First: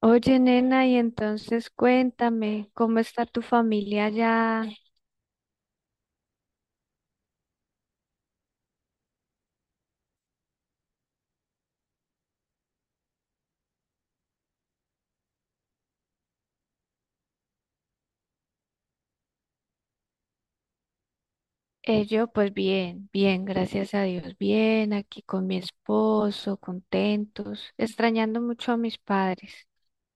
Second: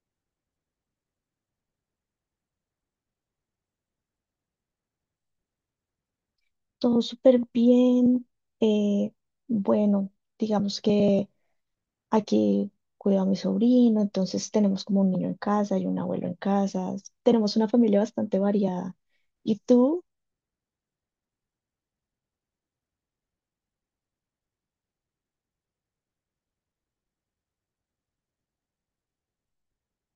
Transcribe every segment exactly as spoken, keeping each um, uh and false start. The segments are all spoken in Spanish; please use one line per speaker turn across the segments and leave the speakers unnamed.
Oye, nena, y entonces cuéntame, ¿cómo está tu familia allá?
Todo súper bien. eh, bueno, digamos que aquí cuido a mi sobrino, entonces tenemos como un niño en casa y un abuelo en casa. Tenemos una familia bastante variada. ¿Y tú?
Eh, yo, pues bien, bien, gracias a Dios, bien, aquí con mi esposo, contentos, extrañando mucho a mis padres.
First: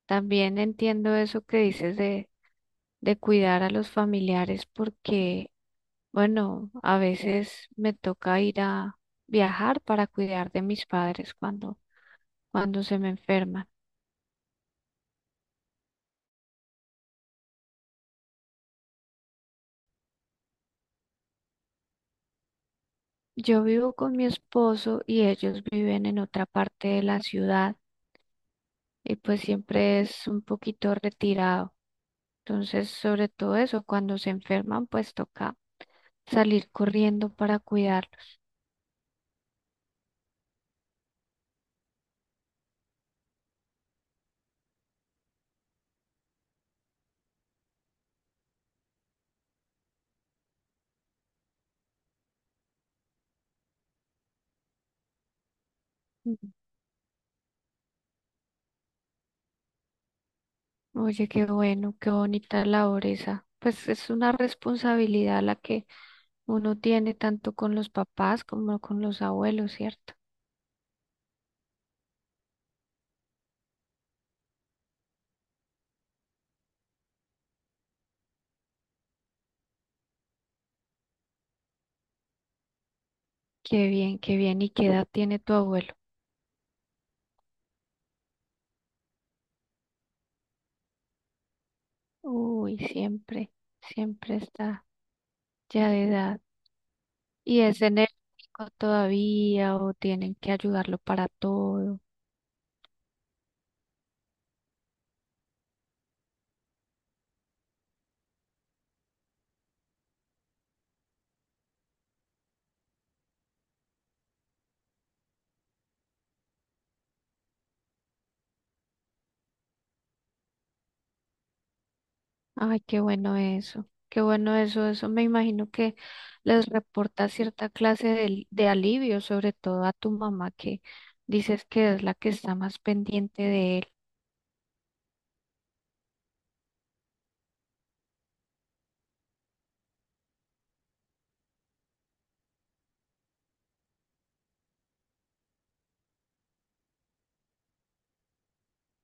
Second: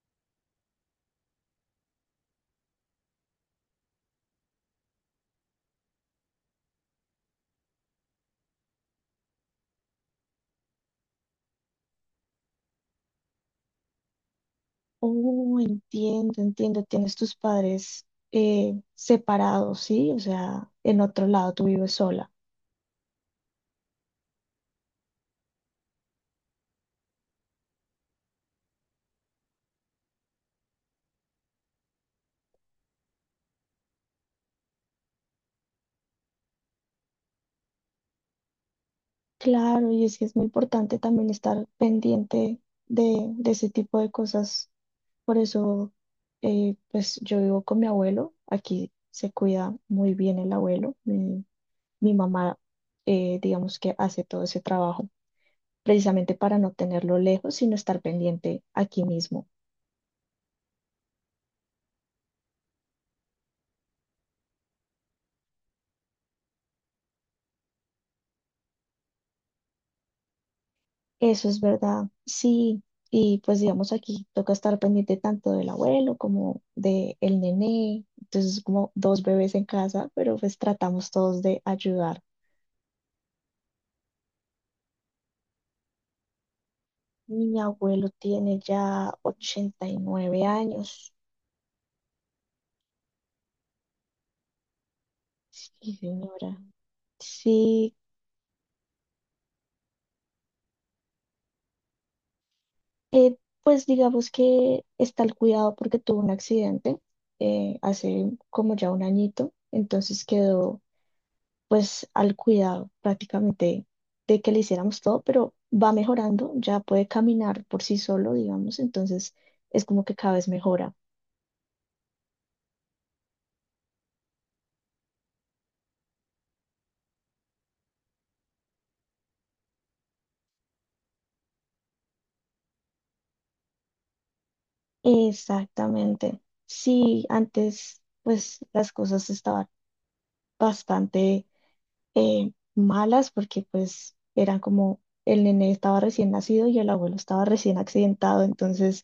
También entiendo eso que dices de, de cuidar a los familiares porque, bueno, a veces me toca ir a viajar para cuidar de mis padres cuando, cuando se me enferman.
Oh, entiendo, entiendo. Tienes tus padres eh, separados, ¿sí? O sea, en otro lado, tú vives sola.
Yo vivo con mi esposo y ellos viven en otra parte de la ciudad y pues siempre es un poquito retirado. Entonces, sobre todo eso, cuando se enferman, pues toca salir corriendo para cuidarlos.
Claro, y es que es muy importante también estar pendiente de, de ese tipo de cosas. Por eso, eh, pues yo vivo con mi abuelo. Aquí se cuida muy bien el abuelo. Mi, mi mamá, eh, digamos que hace todo ese trabajo precisamente
Mm.
para no tenerlo lejos, sino estar pendiente aquí mismo.
Oye, qué bueno, qué bonita labor esa. Pues es una responsabilidad la que uno tiene tanto con los papás como con los abuelos, ¿cierto?
Eso es verdad, sí. Y pues digamos aquí toca estar pendiente tanto del abuelo como del nené. Entonces como dos bebés en casa, pero pues tratamos todos de ayudar.
Qué bien, qué bien. ¿Y qué edad tiene tu abuelo?
Mi abuelo tiene ya ochenta y nueve años.
Uy, siempre, siempre está ya
Sí,
de edad.
señora.
¿Y es
Sí,
enérgico todavía o tienen que ayudarlo para todo?
eh, pues digamos que está el cuidado porque tuvo un accidente eh, hace como ya un añito, entonces quedó pues al cuidado prácticamente de que le hiciéramos todo, pero va mejorando, ya puede caminar por sí solo, digamos, entonces es como que cada vez mejora.
Ay, qué bueno eso. Qué bueno eso. Eso me imagino que les reporta cierta clase de, de alivio, sobre todo a tu mamá, que dices que es la que está más pendiente de él.
Exactamente. Sí, antes pues las cosas estaban bastante eh, malas porque pues eran como el nene estaba recién nacido y el abuelo estaba recién accidentado, entonces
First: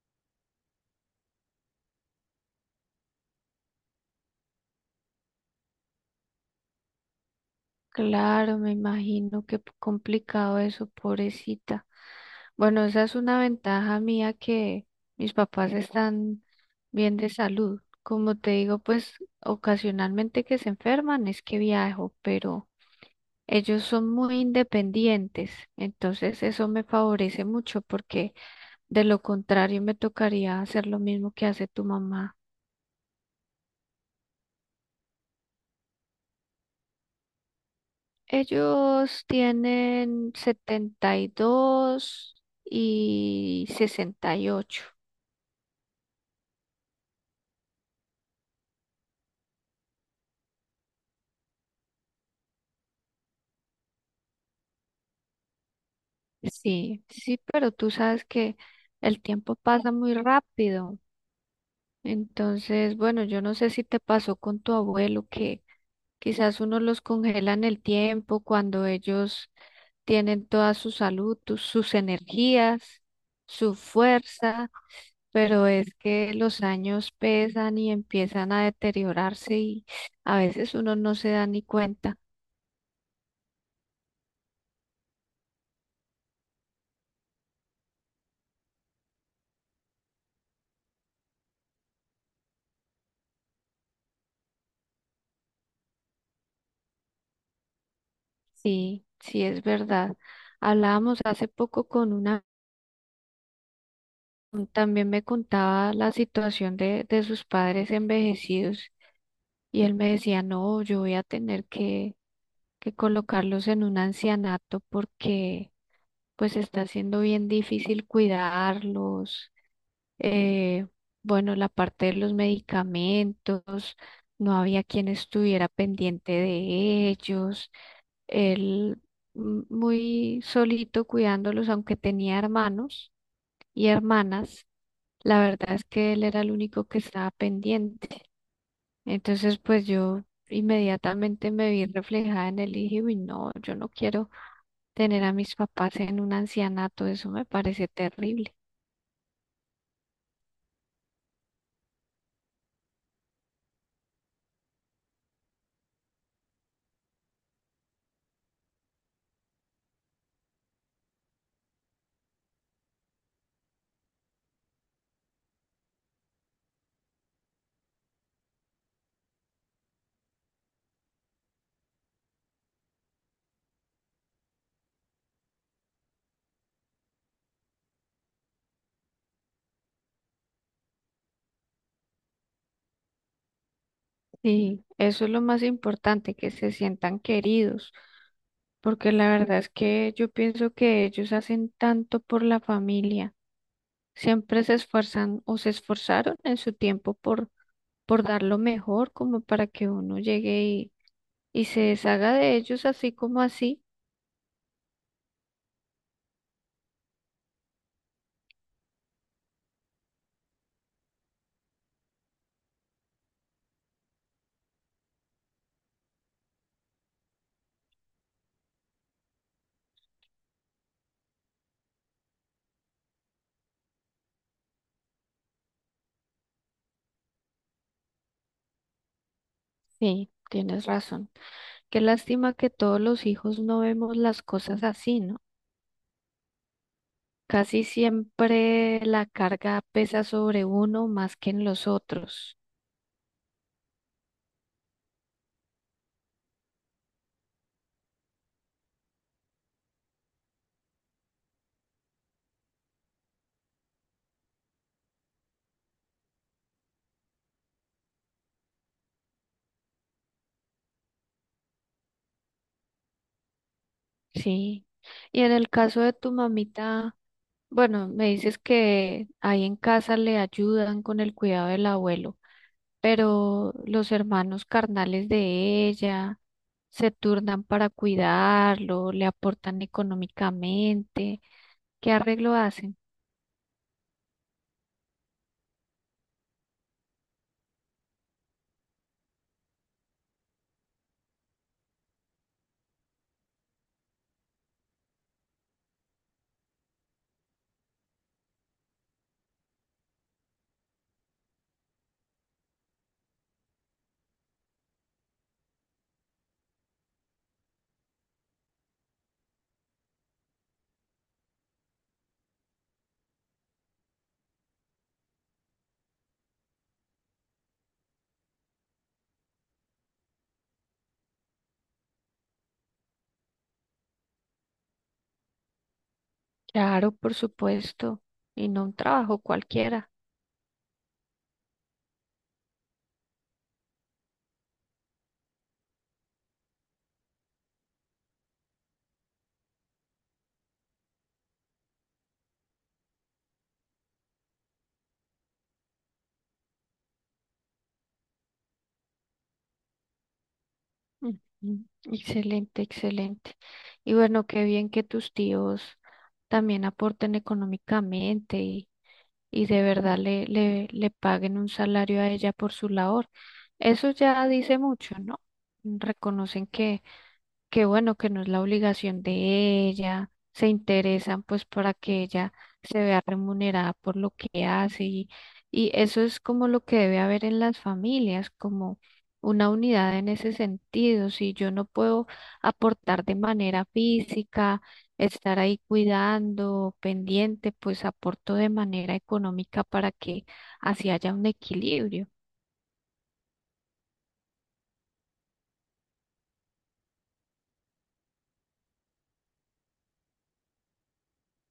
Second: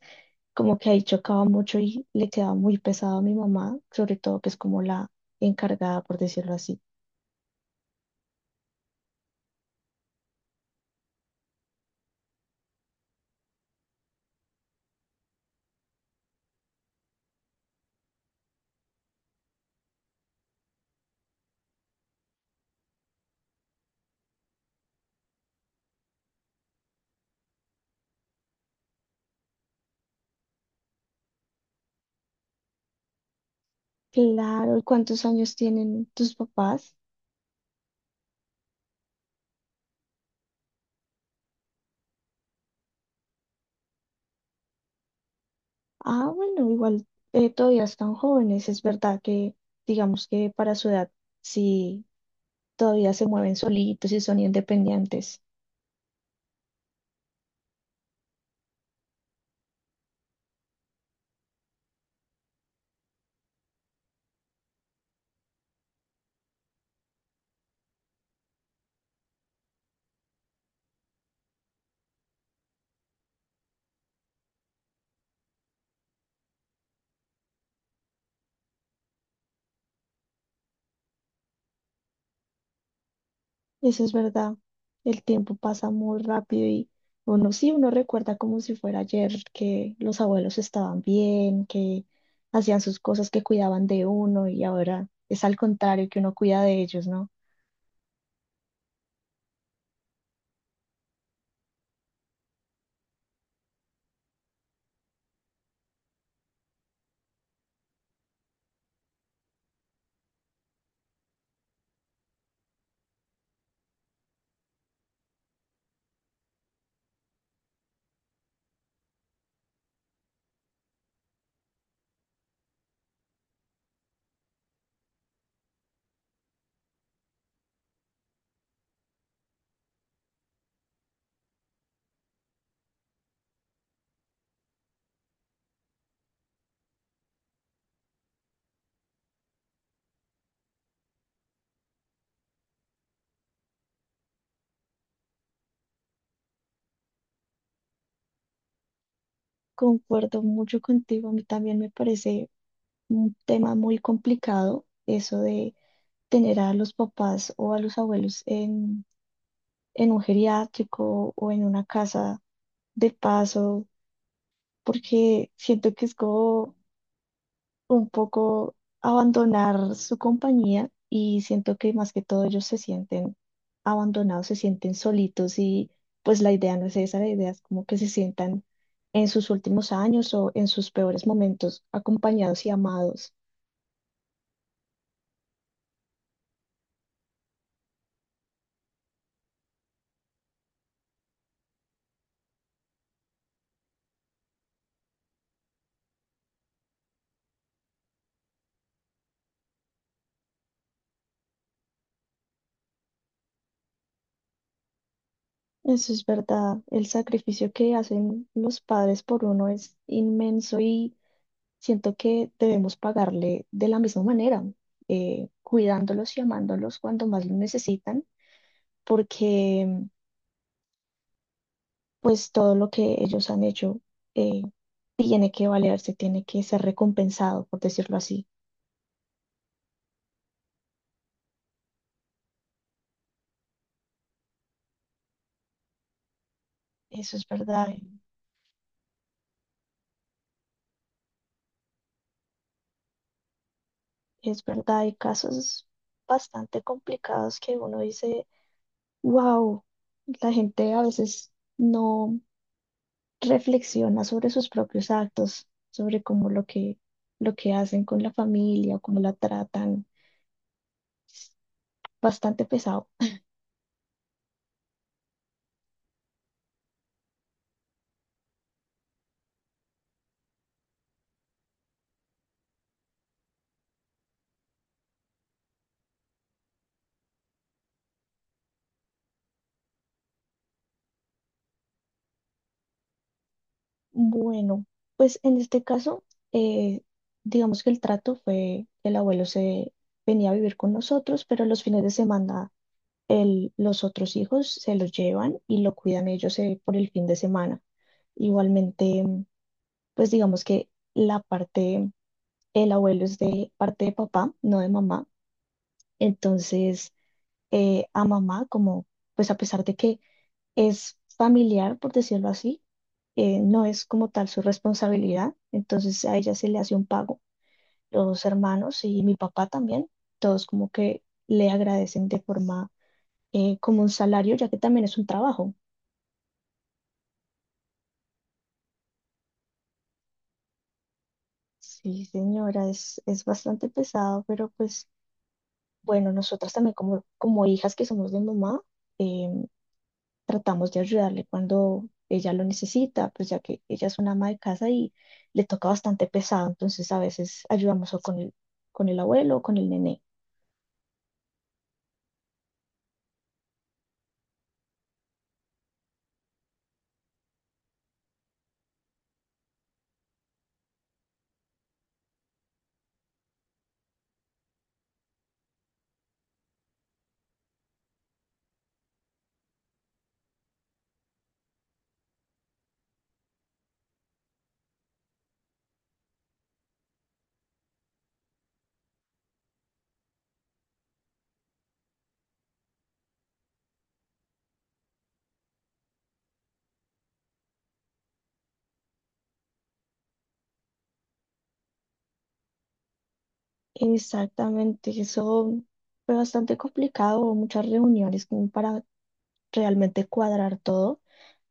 como que ahí chocaba mucho y le quedaba muy pesado a mi mamá, sobre todo que es como la encargada, por decirlo así.
Claro, me imagino qué p- complicado eso, pobrecita. Bueno, esa es una ventaja mía, que mis papás están bien de salud. Como te digo, pues ocasionalmente que se enferman es que viajo, pero ellos son muy independientes, entonces eso me favorece mucho porque de lo contrario me tocaría hacer lo mismo que hace tu mamá.
Claro, ¿y ¿cuántos años tienen tus papás?
Ellos tienen setenta y dos y y sesenta y ocho.
Ah, bueno, igual eh, todavía están jóvenes, es verdad que digamos que para su edad sí todavía se mueven solitos y son independientes.
Sí, sí, pero tú sabes que el tiempo pasa muy rápido. Entonces, bueno, yo no sé si te pasó con tu abuelo, que quizás uno los congela en el tiempo cuando ellos tienen toda su salud, tu- sus energías, su fuerza. Pero es que los años pesan y empiezan a deteriorarse y a veces uno no se da ni cuenta.
Eso es verdad. El tiempo pasa muy rápido y uno sí, uno recuerda como si fuera ayer que los abuelos estaban bien, que hacían sus cosas, que cuidaban de uno y ahora es al contrario, que uno cuida de ellos, ¿no?
Sí, sí es verdad. Hablábamos hace poco con una, también me contaba la situación de, de sus padres envejecidos, y él me decía, no, yo voy a tener que, que colocarlos en un ancianato porque pues está siendo bien difícil cuidarlos, eh, bueno, la parte de los medicamentos, no había quien estuviera pendiente de ellos, él, mm, muy solito cuidándolos, aunque tenía hermanos y hermanas, la verdad es que él era el único que estaba pendiente. Entonces, pues yo inmediatamente me vi reflejada en él y dije, uy, no, yo no quiero tener a mis papás en un ancianato, eso me parece terrible.
Concuerdo mucho contigo. A mí también me parece un tema muy complicado eso de tener a los papás o a los abuelos en, en un geriátrico o en una casa de paso, porque siento que es como un poco abandonar su compañía y siento que más que todo ellos se sienten abandonados, se sienten solitos y pues la idea no es esa, la idea es como que se sientan en sus últimos años o en sus peores momentos acompañados y amados.
Sí, eso es lo más importante, que se sientan queridos, porque la verdad es que yo pienso que ellos hacen tanto por la familia, siempre se esfuerzan o se esforzaron en su tiempo por, por dar lo mejor, como para que uno llegue y, y se deshaga de ellos así como así.
Eso es verdad, el sacrificio que hacen los padres por uno es inmenso y siento que debemos pagarle de la misma manera, eh, cuidándolos y amándolos cuando más lo necesitan, porque pues todo lo que ellos han hecho eh, tiene que valerse, tiene que ser recompensado, por decirlo así.
Sí, tienes razón. Qué lástima que todos los hijos no vemos las cosas así, ¿no?
Eso es
Casi
verdad,
siempre la carga pesa sobre uno más que en los otros.
es verdad. Hay casos bastante complicados que uno dice, wow, la gente a veces no reflexiona sobre sus propios actos, sobre cómo lo que, lo que hacen con la familia o cómo la tratan. Bastante pesado.
Sí. Y en el caso de tu mamita, bueno, me dices que ahí en casa le ayudan con el cuidado del abuelo, pero los hermanos carnales de ella se turnan para cuidarlo, le aportan económicamente. ¿Qué arreglo hacen?
Bueno, pues en este caso, eh, digamos que el trato fue, el abuelo se venía a vivir con nosotros, pero los fines de semana el- los otros hijos se los llevan y lo cuidan ellos eh, por el fin de semana. Igualmente, pues digamos que la parte, el abuelo es de parte de papá, no de mamá. Entonces, eh, a mamá, como, pues a pesar de que es familiar, por decirlo así, eh, no es como tal su responsabilidad, entonces a ella se le hace un pago. Los hermanos y mi papá también, todos como que le agradecen de forma eh, como un salario, ya que también es un trabajo.
Claro, por supuesto, y no un trabajo cualquiera.
Sí, señora, es, es bastante pesado, pero pues bueno, nosotras también como, como hijas que somos de mamá, em, tratamos de ayudarle cuando ella lo necesita, pues ya que ella es una ama de casa y le toca bastante pesado, entonces a veces ayudamos o con el, con el abuelo o con el nené.
Ujú. Excelente, excelente. Y bueno, qué bien que tus tíos también aporten económicamente y de verdad le, le, le paguen un salario a ella por su labor. Eso ya dice mucho, ¿no? Reconocen que qué bueno que no es la obligación de ella, se interesan pues para que ella se vea remunerada por lo que hace y, y eso es como lo que debe haber en las familias, como una unidad en ese sentido. Si yo no puedo aportar de manera física, estar ahí cuidando, pendiente, pues aporto de manera económica para que así haya un equilibrio.
Exactamente, eso fue bastante complicado, hubo muchas reuniones como para realmente cuadrar todo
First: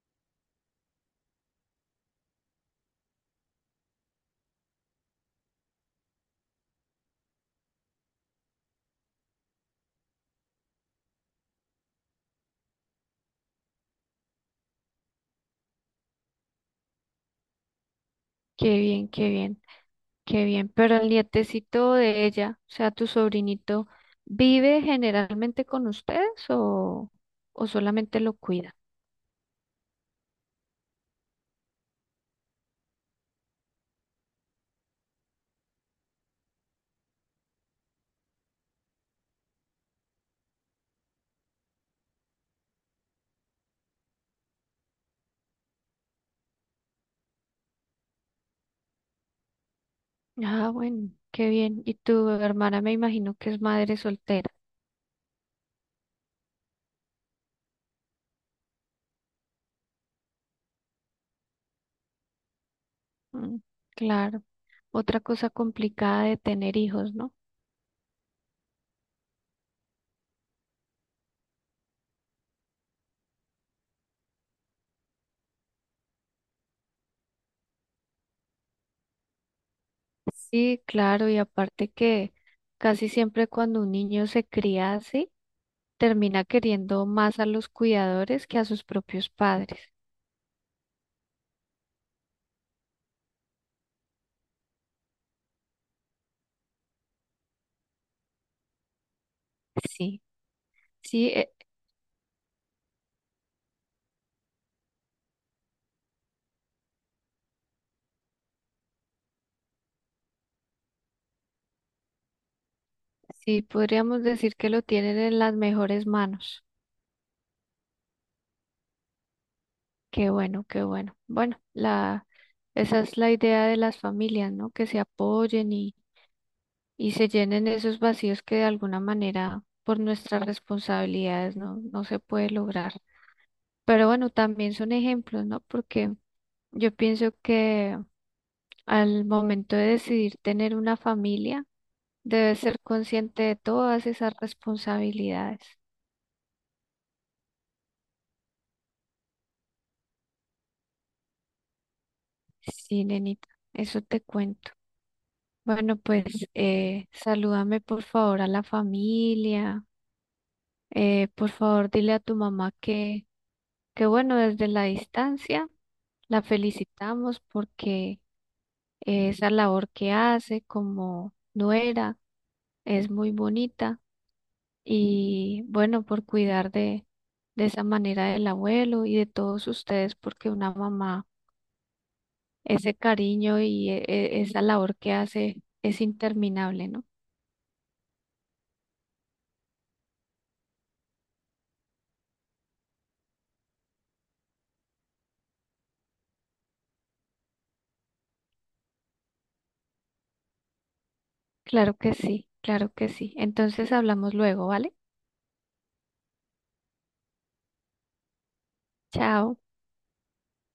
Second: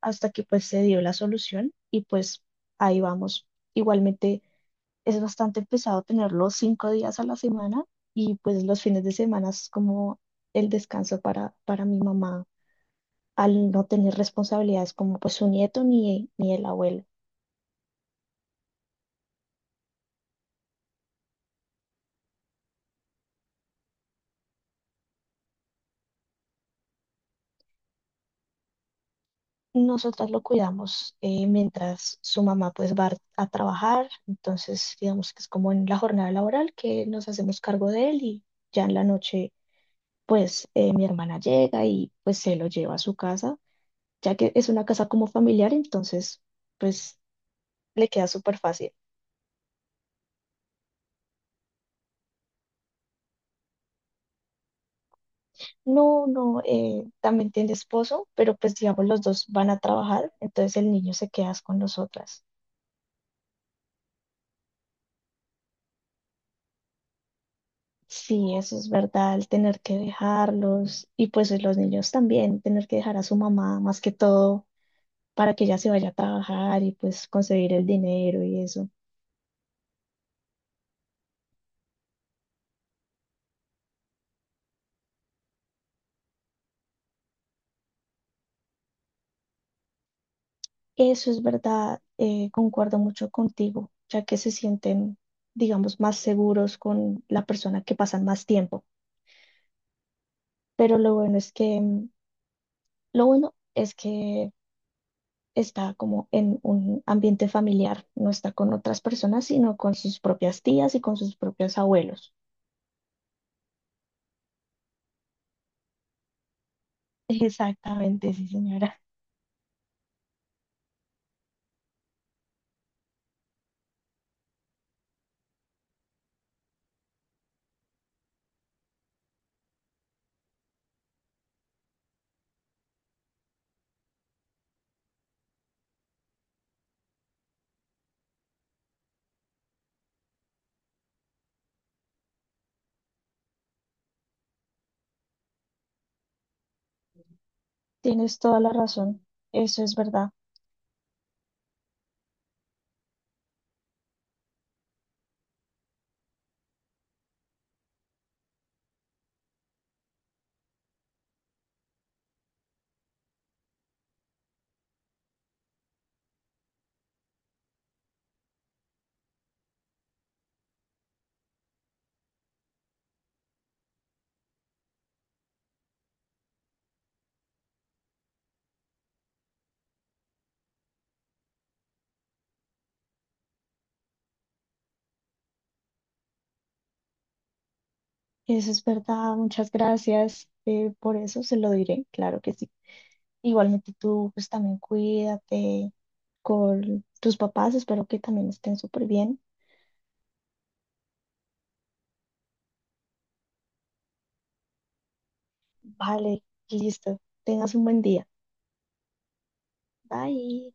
hasta que pues se dio la solución y pues ahí vamos. Igualmente es bastante pesado tenerlo cinco días a la semana y pues los fines de semana es como el descanso para, para mi mamá al no tener responsabilidades como pues su nieto ni, ni el abuelo.
Qué bien, qué bien. Qué bien, pero el nietecito de ella, o sea, tu sobrinito, ¿vive generalmente con ustedes o, o solamente lo cuida?
Nosotras lo cuidamos eh, mientras su mamá pues va a trabajar, entonces digamos que es como en la jornada laboral que nos hacemos cargo de él y ya en la noche pues eh, mi hermana llega y pues se lo lleva a su casa, ya que es una casa como familiar, entonces pues le queda súper fácil.
Ah, bueno, qué bien. Y tu hermana me imagino que es madre soltera.
No, no, eh, también tiene esposo, pero pues digamos los dos van a trabajar, entonces el niño se queda con nosotras.
Mm, claro, otra cosa complicada de tener hijos, ¿no?
Sí, eso es verdad, el tener que dejarlos y pues eh, los niños también, tener que dejar a su mamá más que todo para que ella se vaya a trabajar y pues conseguir el dinero y eso.
Sí, claro, y aparte que casi siempre cuando un niño se cría así, termina queriendo más a los cuidadores que a sus propios padres.
Eso es verdad, eh, concuerdo mucho contigo, ya que se sienten, digamos, más seguros con la persona que pasan más tiempo.
Sí,
Pero lo
sí,
bueno es
e-.
que, mm, lo bueno es que está como en un ambiente familiar, no está con otras personas, sino con sus propias tías y con sus propios abuelos.
Sí, podríamos decir que lo tienen en las mejores manos.
Exactamente, sí, señora.
Qué bueno, qué bueno. Bueno, la, esa es la idea de las familias, ¿no? Que se apoyen y, y se llenen esos vacíos que de alguna manera por nuestras responsabilidades no, no se puede lograr. Pero bueno, también son ejemplos, ¿no? Porque yo pienso que al momento de decidir tener una familia, debes ser consciente de todas esas responsabilidades.
Tienes toda la razón. Eso es verdad.
Sí, nenita, eso te cuento. Bueno, pues eh, salúdame por favor a la familia. Eh, por favor, dile a tu mamá que, que bueno, desde la distancia la felicitamos porque eh, esa labor que hace como nuera es muy bonita y bueno, por cuidar de, de esa manera del abuelo y de todos ustedes, porque una mamá, ese cariño y e- e- esa labor que hace es interminable, ¿no?
Eso es verdad. Muchas gracias eh, por eso. Se lo diré. Claro que sí. Igualmente tú, pues también cuídate con tus papás. Espero que también estén súper bien.
Claro que sí, claro que sí. Entonces hablamos luego, ¿vale?
Vale, listo. Tengas un buen día.
Chao.
Bye.